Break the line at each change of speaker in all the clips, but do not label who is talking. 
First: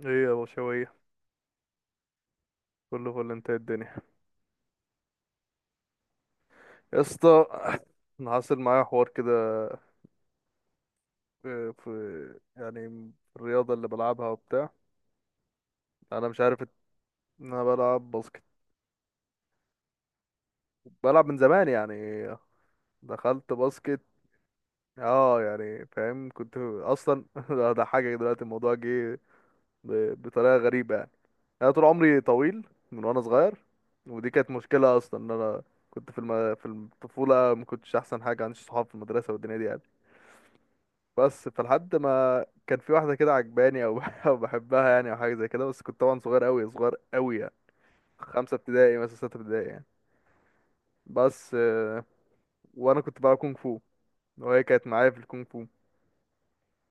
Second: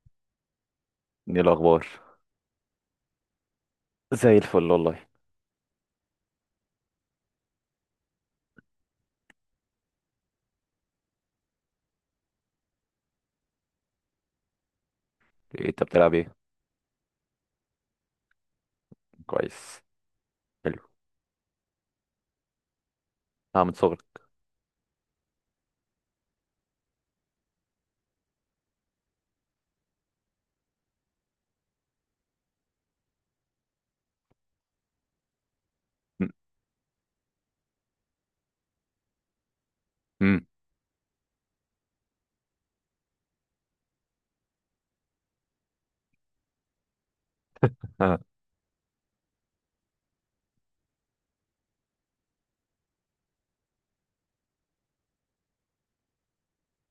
ايه يا بشوية،
ايه الاخبار؟
كله فل. انت إيه الدنيا؟
زي الفل والله.
يا اسطى، انا حاصل معايا حوار كده يعني الرياضة اللي بلعبها وبتاع.
إيه انت بتلعب
انا
ايه؟
مش عارف ان انا بلعب باسكت،
كويس. حلو.
بلعب من زمان يعني، دخلت
اه، من
باسكت.
صغرك؟
اه يعني فاهم، كنت اصلا ده حاجة دلوقتي الموضوع جه بطريقة غريبة يعني. انا طول عمري طويل من وانا صغير، ودي كانت مشكلة اصلا، ان انا كنت في
م-
في الطفولة ما كنتش احسن حاجة، عنديش صحاب في المدرسة والدنيا دي يعني.
م-
بس فلحد ما كان في واحدة كده عجباني أو أو بحبها يعني، أو حاجة زي كده، بس كنت طبعا صغير أوي صغير أوي يعني،
آه،
5 ابتدائي مثلا 6 ابتدائي يعني. بس آه، وأنا كنت بلعب كونغ فو، وهي كانت معايا في الكونغ فو،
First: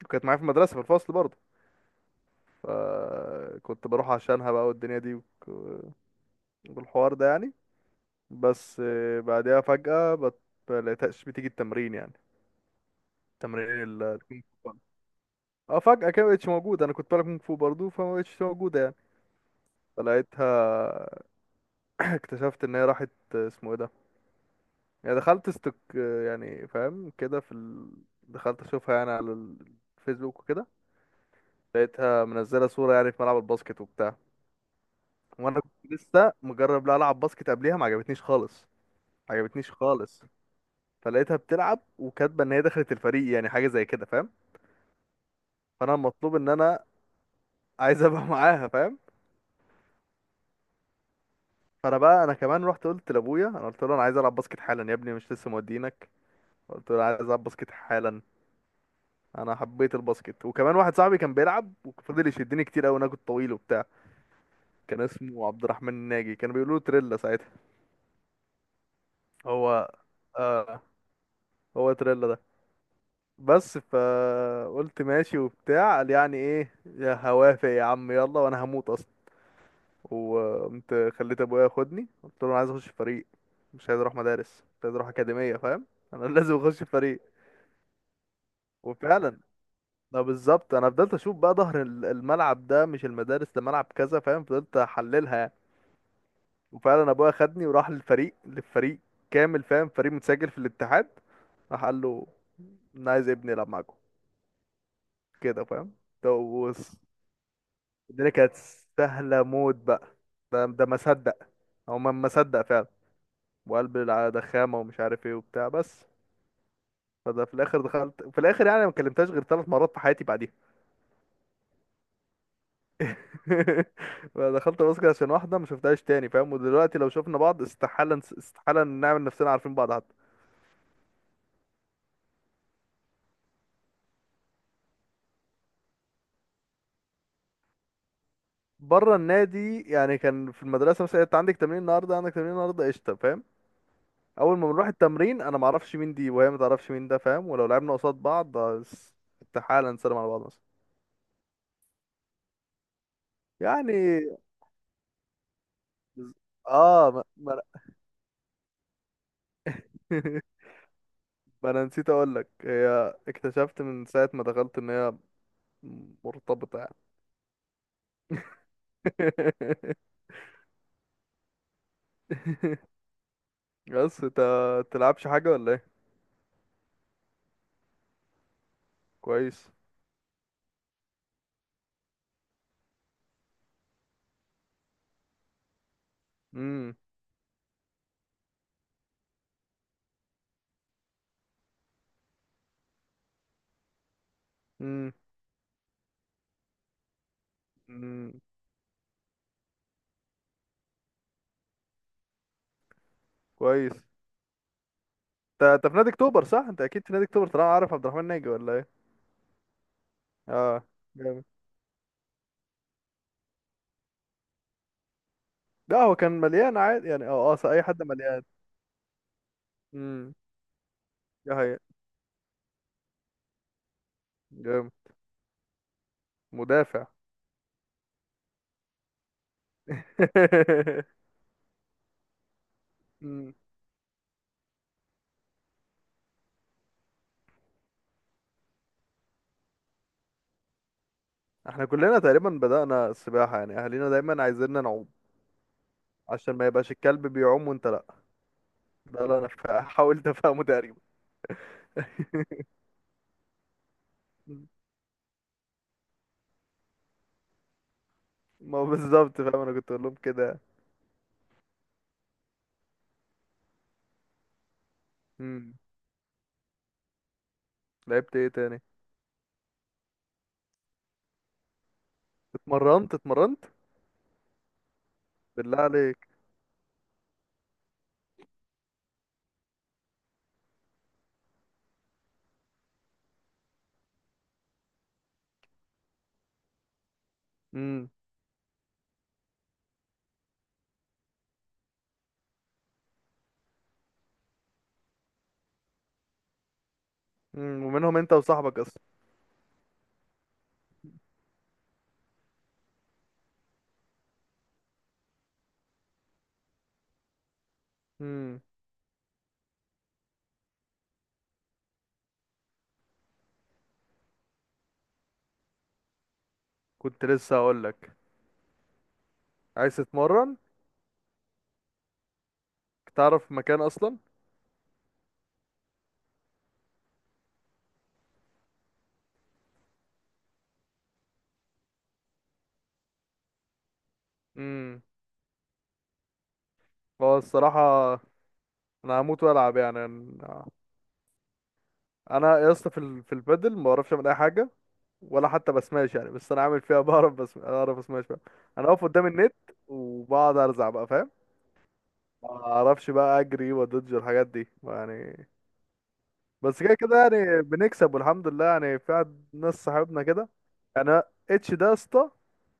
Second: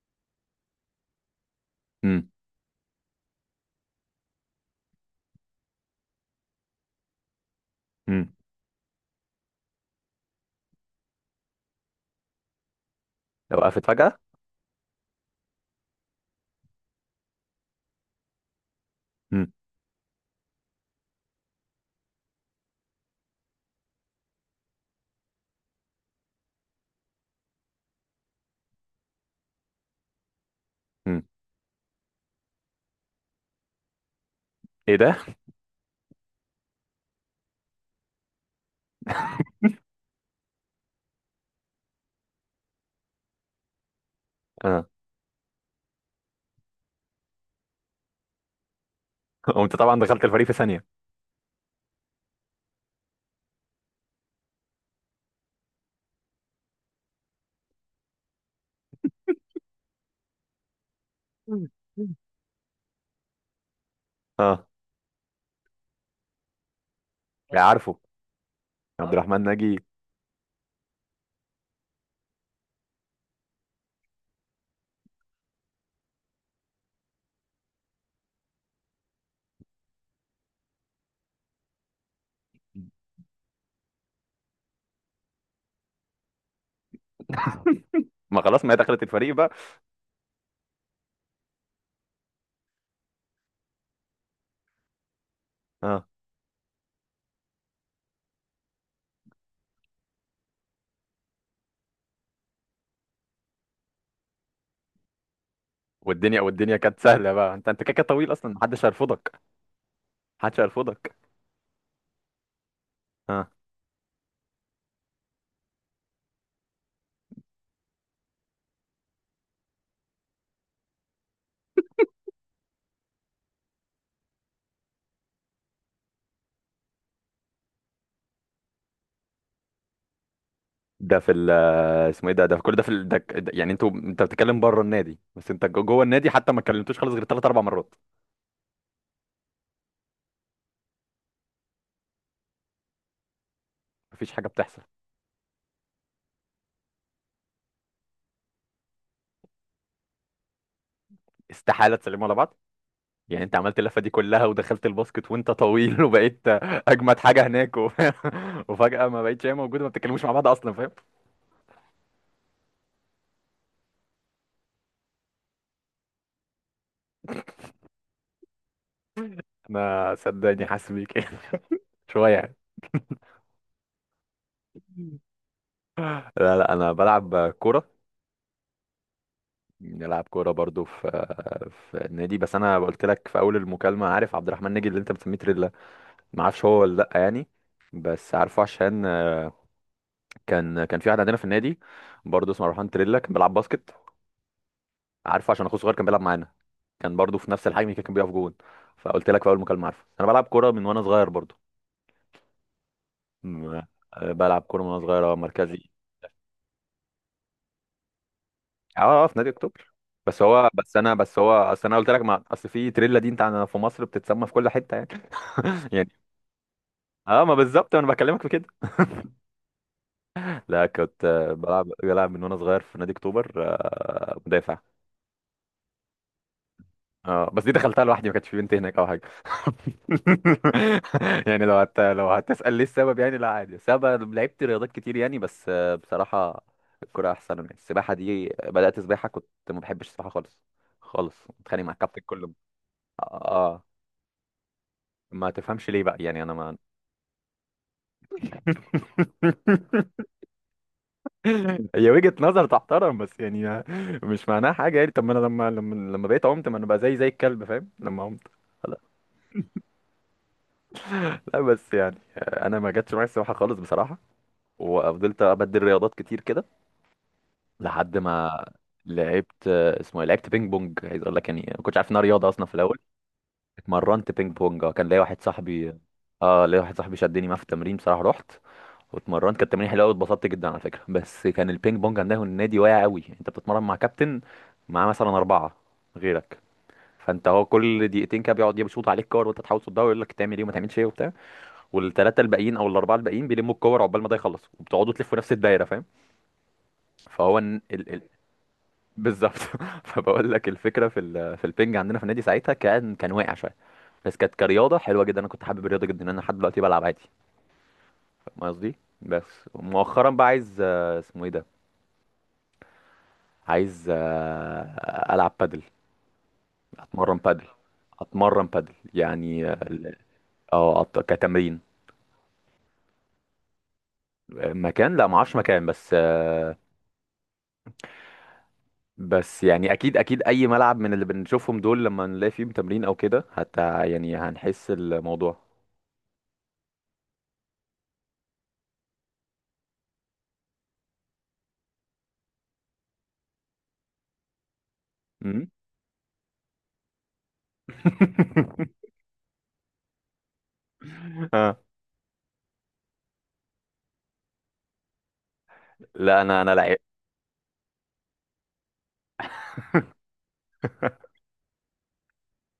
وكانت معايا في المدرسة في الفصل برضه،
م-
فكنت بروح عشانها بقى والدنيا دي والحوار ده يعني.
م.
بس آه، بعدها فجأة ملقتهاش بتيجي التمرين يعني،
لو وقفت
تمرين
فجأة؟
الكونغ فو. اه فجأة كده مبقتش موجودة، أنا كنت بلعب كونغ فو برضه فمبقتش موجودة يعني.
م-
فلقيتها، اكتشفت ان هي راحت، اسمه ايه ده، يعني دخلت استك، يعني فاهم كده، في دخلت اشوفها يعني على الفيسبوك وكده.
م.
لقيتها منزله صوره يعني في ملعب الباسكت وبتاع،
ايه ده؟
وانا كنت لسه مجرب لا العب باسكت قبليها، ما عجبتنيش خالص، ما عجبتنيش خالص. فلقيتها بتلعب وكاتبه ان هي دخلت الفريق يعني، حاجه زي كده فاهم.
اه.
فانا المطلوب ان انا عايز ابقى معاها فاهم.
وانت طبعا دخلت الفريق في ثانية.
فانا بقى انا كمان رحت قلت لابويا، انا قلت له انا عايز العب باسكت حالا. يا ابني مش لسه مودينك؟ قلت له أنا عايز العب باسكت حالا. انا حبيت الباسكت، وكمان واحد صاحبي كان
م-
بيلعب
م.
وفضل يشدني كتير قوي، انا كنت طويل وبتاع.
اه،
كان اسمه عبد الرحمن الناجي، كانوا بيقولوا له تريلا ساعتها.
يا عارفه، يا عبد الرحمن ناجي.
هو آه، هو تريلا ده. بس فقلت ماشي وبتاع، قال يعني ايه، يا هوافق يا عم يلا، وانا هموت اصلا. وقمت خليت ابويا ياخدني، قلت له انا عايز اخش فريق، مش عايز اروح مدارس، مش عايز اروح اكاديميه فاهم. انا لازم اخش فريق.
ما خلاص، ما هي دخلت الفريق
وفعلا،
بقى.
ده بالظبط، انا فضلت اشوف بقى ظهر الملعب ده، مش المدارس، ده ملعب كذا فاهم، فضلت احللها.
اه،
وفعلا ابويا خدني وراح للفريق، للفريق كامل فاهم، فريق متسجل في الاتحاد. راح قال له انا عايز ابني يلعب معاكم، كده فاهم. ده
والدنيا
وص-
كانت سهلة بقى، انت كده
الدنيا
طويل اصلا،
كانت
محدش هيرفضك.
سهله موت بقى.
محدش
ده ما
هيرفضك.
صدق، هو ما صدق فعلا.
اه،
وقلب ده خامه ومش عارف ايه وبتاع بس. فده في الاخر، دخلت في الاخر يعني، ما كلمتهاش غير 3 مرات في حياتي بعديها. دخلت باسكت عشان واحده ما شفتهاش تاني فاهم. ودلوقتي لو شفنا بعض استحاله استحاله نعمل نفسنا عارفين بعض حتى.
ده في ال، اسمه ايه ده، ده في كل ده في يعني انت بتتكلم بره النادي، بس انت جوه النادي حتى ما كلمتوش خالص غير ثلاث اربع مرات.
بره النادي يعني كان في المدرسه مثلا، انت عندك تمرين النهارده، عندك تمرين النهارده قشطه فاهم.
مفيش حاجه
اول ما
بتحصل.
بنروح التمرين انا ما اعرفش مين دي وهي ما تعرفش مين ده فاهم، ولو لعبنا قصاد بعض آه، استحاله نسلم على بعض مثلا.
استحاله تسلموا على بعض. يعني انت عملت
يعني
اللفه دي كلها ودخلت الباسكت وانت طويل وبقيت
اه،
اجمد
ما,
حاجه
ما...
هناك وفجاه ما بقتش هي موجوده، ما بتتكلموش مع
أنا-
بعض اصلا، فاهم؟
ما انا نسيت اقول لك هي اكتشفت من ساعه ما دخلت ان هي مرتبطه يعني.
انا صدقني حاسس بيك يعني شويه يعني.
بس انت تلعبش حاجه ولا ايه؟
لا لا، انا بلعب كوره.
كويس.
بلعب كوره برضو في في النادي، بس انا قلت لك في اول المكالمه، عارف عبد الرحمن ناجي اللي انت بتسميه تريلا؟ ما اعرفش هو ولا
امم.
لا يعني، بس عارفه عشان كان كان في واحد عندنا في النادي برضه اسمه روحان تريلا، كان بيلعب باسكت.
امم.
عارفه عشان اخوه صغير كان بيلعب معانا، كان برضو في نفس الحجم كده، كان بيقف
أمم.
جون. فقلت لك في اول مكالمه، عارفه انا بلعب كوره من وانا صغير برضو. م-
كويس.
آه، بلعب كوره من وانا صغير، آه،
انت انت
مركزي.
في نادي اكتوبر صح؟ انت اكيد في نادي اكتوبر طالما عارف عبد الرحمن ناجي، ولا
اه
ايه؟
اه، في نادي اكتوبر. بس هو
اه،
بس انا بس
جامد.
هو اصل انا قلت لك، ما اصل في تريلا دي انت عندنا في مصر بتتسمى في كل حته يعني.
لا
يعني
هو كان مليان عادي يعني،
اه، ما
اه اه اي
بالظبط
حد
انا بكلمك
مليان.
في كده.
امم.
لا، كنت آه،
دي
بلعب
حقيقة،
بلعب من وانا صغير في نادي اكتوبر، آه، مدافع.
جامد. مدافع.
اه، بس دي دخلتها لوحدي، ما كانش في بنت هناك او حاجه يعني لو لو هتسأل ليه السبب يعني، لا
امم.
عادي سبب. لعبت رياضات كتير يعني، بس آه، بصراحه الكوره احسن يعني. السباحه دي بدأت سباحه، كنت ما بحبش السباحه خالص. خالص، بتخانق
احنا
مع
كلنا
الكابتن كل
تقريبا
يوم.
بدأنا السباحة يعني،
اه،
اهالينا دايما عايزيننا نعوم،
ما تفهمش ليه بقى يعني، انا
عشان ما
ما
يبقاش الكلب بيعوم وانت لا. ده اللي انا حاولت افهمه تقريبا.
هي وجهة نظر تحترم، بس يعني مش
مم.
معناها حاجه يعني. طب ما انا لما بقيت عمت، ما انا بقى زي زي الكلب، فاهم؟ لما عمت.
ما هو بالظبط فاهم، انا كنت اقول لهم كده.
لا، بس يعني آه، انا ما جاتش معايا السباحه خالص بصراحه، وفضلت
امم.
ابدل رياضات كتير كده لحد
لعبت ايه
ما.
تاني؟
لعبت آه، اسمه إيه؟ لعبت بينج بونج، عايز اقول لك يعني ما كنتش عارف انها رياضه اصلا في الاول.
اتمرنت
اتمرنت بينج بونج. آه، كان ليا واحد
بالله
صاحبي.
عليك.
اه، ليا واحد صاحبي شدني معاه في التمرين بصراحه. رحت واتمرنت، كانت تمرين حلوه قوي، اتبسطت جدا على فكره. بس كان البينج بونج عندنا النادي واقع قوي. انت بتتمرن مع كابتن، معاه مثلا اربعه غيرك، فانت هو كل
امم.
دقيقتين كده بيقعد يشوط عليك كور وانت تحاول تصدها، ويقول لك تعمل ايه وما تعملش ايه وبتاع، والثلاثه الباقيين او الاربعه الباقيين بيلموا الكور عقبال ما ده يخلص، وبتقعدوا تلفوا نفس الدايره، فاهم؟ فهو
ومنهم انت وصاحبك.
بالظبط. فبقول لك الفكره في في البنج عندنا في النادي ساعتها، كان واقع شويه، بس كانت كرياضه حلوه جدا. انا كنت حابب الرياضه جدا، انا لحد دلوقتي بلعب عادي. فاهم
اصلا
قصدي؟ بس مؤخرا بقى عايز آه، اسمه ايه ده، عايز آه، العب بادل.
كنت
اتمرن
لسه
بادل.
هقول لك.
اتمرن بادل يعني، اه
عايز تتمرن؟
آه، كتمرين.
تعرف مكان اصلا؟
مكان، لا ما اعرفش مكان، بس آه، بس يعني اكيد اكيد اي ملعب من اللي بنشوفهم دول لما نلاقي فيهم تمرين او كده، حتى يعني هنحس
امم.
الموضوع.
هو الصراحه، انا هموت والعب يعني. انا، أنا يا اسطى في في البادل ما بعرفش اعمل اي حاجه، ولا حتى بسماش يعني، بس انا عامل فيها بعرف، بس اعرف اسماش بقى. انا اقف قدام النت وبقعد ارزع بقى فاهم.
آه.
ما اعرفش بقى اجري وادج الحاجات دي يعني.
لا، انا
بس كده
لعيب.
كده يعني بنكسب والحمد لله يعني، في واحد- ناس صاحبنا كده يعني. انا اتش ده يا اسطى،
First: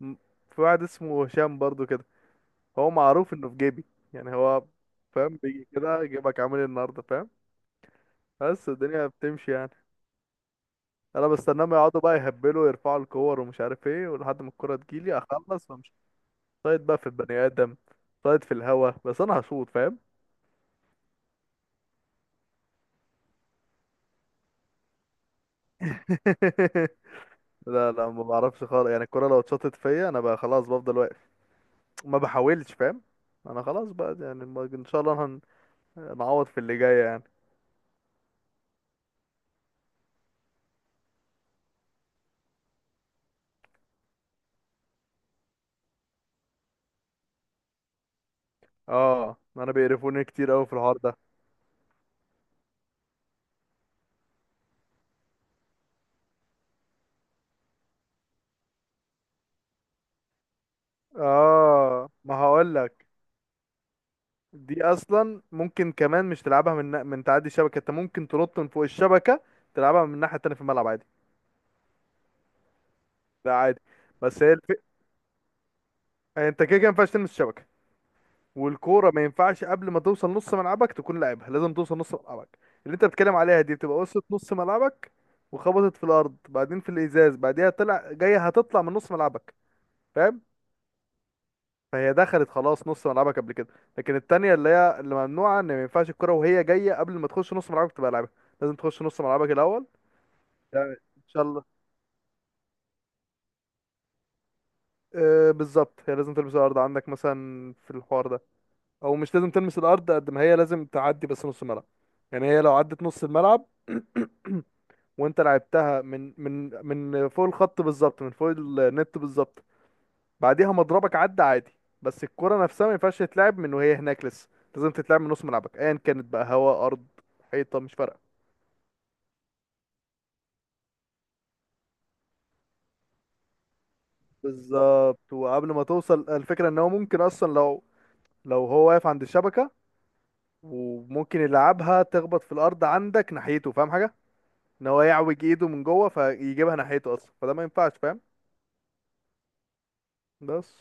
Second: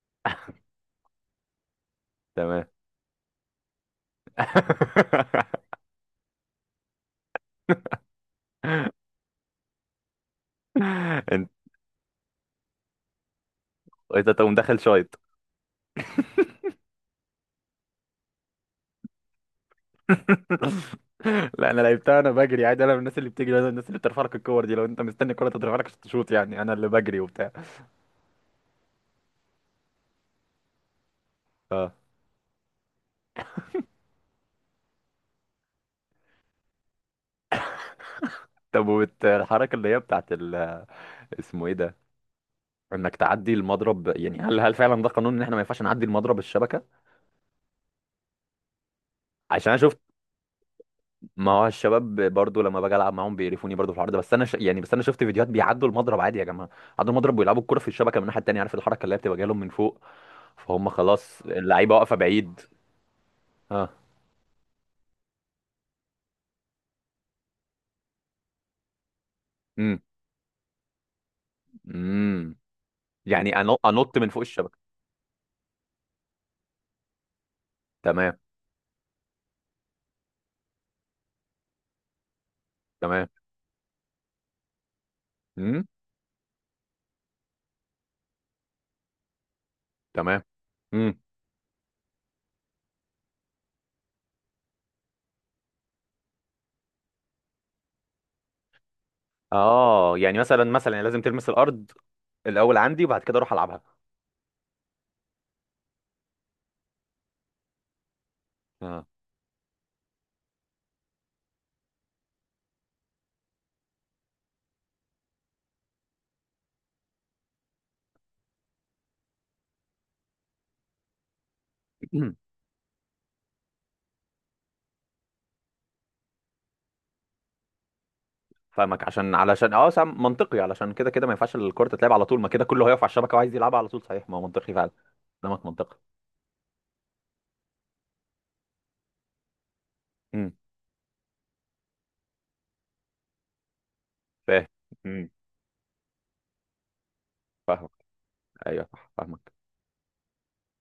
م- في واحد اسمه هشام برضو كده،
تمام.
هو معروف انه في جيبي يعني، هو فاهم، بيجي كده جيبك، عامل إيه النهارده فاهم. بس الدنيا بتمشي يعني. انا
انت
بستناهم يقعدوا بقى يهبلوا يرفعوا الكور ومش عارف ايه،
انت
ولحد ما
تقوم
الكرة
داخل شايط.
تجيلي اخلص وامشي، صايد بقى في البني ادم، صايد في الهوا بس انا هشوط فاهم.
لا، انا لعبتها. انا بجري عادي، انا من الناس اللي بتجري، انا من الناس اللي بترفع لك الكور دي. لو انت مستني الكوره تترفع لك عشان تشوط يعني، انا اللي بجري وبتاع.
لا لا ما بعرفش خالص يعني، الكرة لو اتشاطت فيا انا بقى خلاص بفضل واقف،
اه.
ما بحاولش فاهم. انا خلاص بقى يعني ان شاء الله نعوض في اللي جاي يعني.
طب الحركه اللي هي بتاعت اسمه ايه ده، انك تعدي المضرب، يعني هل فعلا ده قانون ان احنا ما ينفعش نعدي المضرب الشبكه؟
اه
عشان
انا
انا شفت،
بيقرفوني كتير قوي في الحوار ده.
ما هو الشباب برضو لما باجي العب معاهم بيقرفوني برضو في الحوار ده. بس انا يعني بس انا شفت فيديوهات بيعدوا المضرب عادي يا جماعه. عدوا المضرب ويلعبوا الكره في الشبكه من الناحيه التانيه، عارف الحركه اللي هي بتبقى جايه لهم من فوق؟ فهم خلاص اللعيبه
اه
واقفه
ما
بعيد.
هقول لك،
اه.
دي اصلا ممكن كمان مش تلعبها من، من تعدي الشبكه انت، ممكن تنط من فوق الشبكه
امم.
تلعبها من الناحيه التانيه في الملعب عادي.
امم. يعني
لا عادي.
انط من فوق
بس هي
الشبكه.
انت كده كده ما ينفعش تلمس الشبكه،
تمام.
والكوره ما ينفعش قبل ما توصل نص ملعبك تكون لاعبها، لازم توصل نص ملعبك. اللي انت
تمام.
بتتكلم عليها دي بتبقى وصلت نص ملعبك،
امم.
وخبطت في الارض، بعدين في الازاز، بعديها طلع جايه، هتطلع من نص ملعبك فاهم.
تمام. امم.
فهي دخلت خلاص نص ملعبك قبل كده. لكن التانية اللي هي اللي ممنوعة، ان ما ينفعش الكرة وهي جاية قبل ما تخش نص ملعبك تبقى لعبها، لازم تخش نص ملعبك الأول.
اه، يعني مثلا
يعني
مثلا يعني لازم
ان شاء
تلمس
الله.
الارض الاول عندي، وبعد كده اروح العبها.
آه بالظبط، هي لازم تلمس الارض عندك مثلا في الحوار ده،
اه.
او مش لازم تلمس الارض قد ما هي لازم تعدي بس نص الملعب. يعني هي لو عدت نص الملعب وانت لعبتها من من فوق الخط بالظبط، من فوق النت بالظبط، بعديها مضربك عدى عادي. بس الكرة نفسها ما ينفعش تتلعب من وهي هناك لسه، لازم تتلعب من نص ملعبك ايا كانت بقى، هواء ارض حيطة مش فارقة.
فاهمك، عشان علشان اه سام منطقي، علشان كده كده ما ينفعش الكرة تتلعب على طول، ما كده كله هيقف على الشبكة وعايز يلعبها على طول. صحيح، ما هو منطقي فعلا.
بالظبط،
كلامك
وقبل ما
منطقي.
توصل الفكرة، ان هو ممكن اصلا لو هو واقف عند الشبكة
امم.
وممكن يلعبها، تخبط في الارض عندك ناحيته فاهم حاجه،
فاهم.
ان هو
امم.
يعوج ايده من جوه فيجيبها ناحيته اصلا، فده ما
فاهمك.
ينفعش فاهم.
ايوه صح، فاهمك.
بس،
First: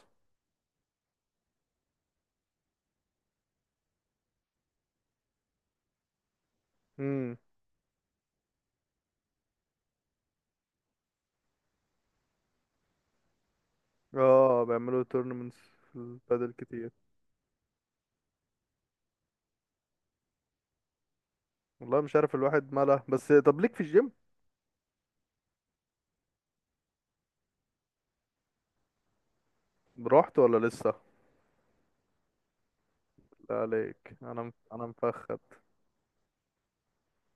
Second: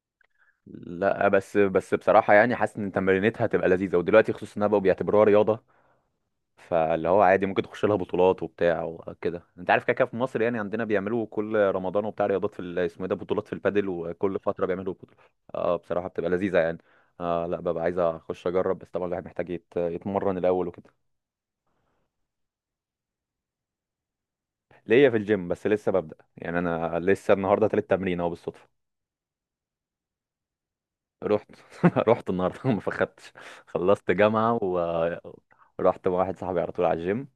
لا بس، بصراحة يعني حاسس ان تمرينتها هتبقى لذيذة، ودلوقتي خصوصا انها بقوا بيعتبروها رياضة، فاللي هو
امم
عادي ممكن تخش لها بطولات وبتاع وكده. انت عارف كده كده في مصر يعني، عندنا بيعملوا كل رمضان وبتاع رياضات في اسمه ايه ده، بطولات في البادل، وكل
اه
فتره بيعملوا
بيعملوا
بطولة.
تورنمنتس
اه
في
بصراحه بتبقى
البادل
لذيذه يعني.
كتير.
آه لا، ببقى عايز اخش اجرب، بس طبعا الواحد محتاج يتمرن الاول وكده.
والله مش عارف الواحد ماله، بس طب ليك في الجيم؟
ليا في الجيم، بس لسه ببدأ يعني. انا لسه النهارده تالت تمرين اهو بالصدفه.
رحت ولا لسه؟
رحت. رحت النهارده، ما فخدتش.
لا
خلصت
عليك، انا
جامعه
انا مفخد.
ورحت مع واحد صاحبي على طول على الجيم.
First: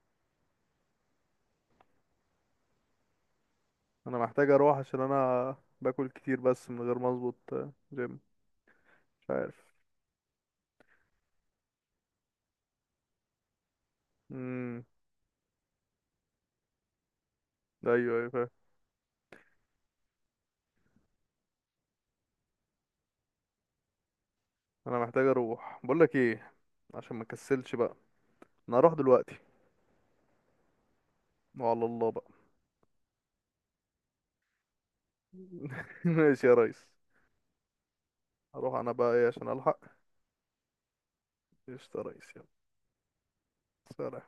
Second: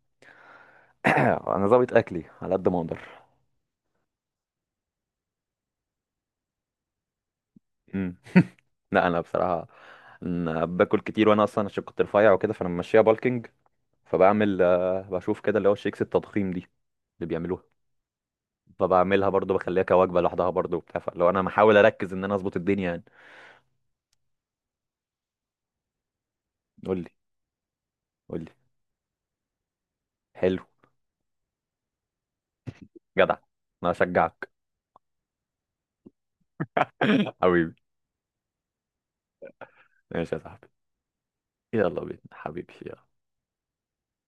انا ظابط اكلي على قد ما اقدر.
انا محتاج اروح عشان انا باكل كتير بس من غير ما اظبط جيم،
لا انا
مش عارف.
بصراحه، أنا باكل كتير، وانا اصلا عشان كنت رفيع وكده فانا ماشيها بالكينج. فبعمل
امم.
آه، بشوف كده اللي هو الشيكس التضخيم دي اللي بيعملوها،
ايوه ايوه فاهم.
فبعملها برضو بخليها كوجبه لوحدها برضو وبتاع، فلو انا محاول اركز ان انا اظبط الدنيا يعني.
انا محتاج اروح بقول لك ايه،
قول لي.
عشان ما كسلش بقى.
قول لي.
انا هروح دلوقتي،
حلو.
وعلى الله بقى.
جدع، انا اشجعك.
ماشي يا ريس.
حبيبي.
هروح انا بقى ايه عشان الحق.
ماشي يا صاحبي.
قشطة يا
يلا بينا
ريس، يلا.
حبيبي، يلا.
سلام.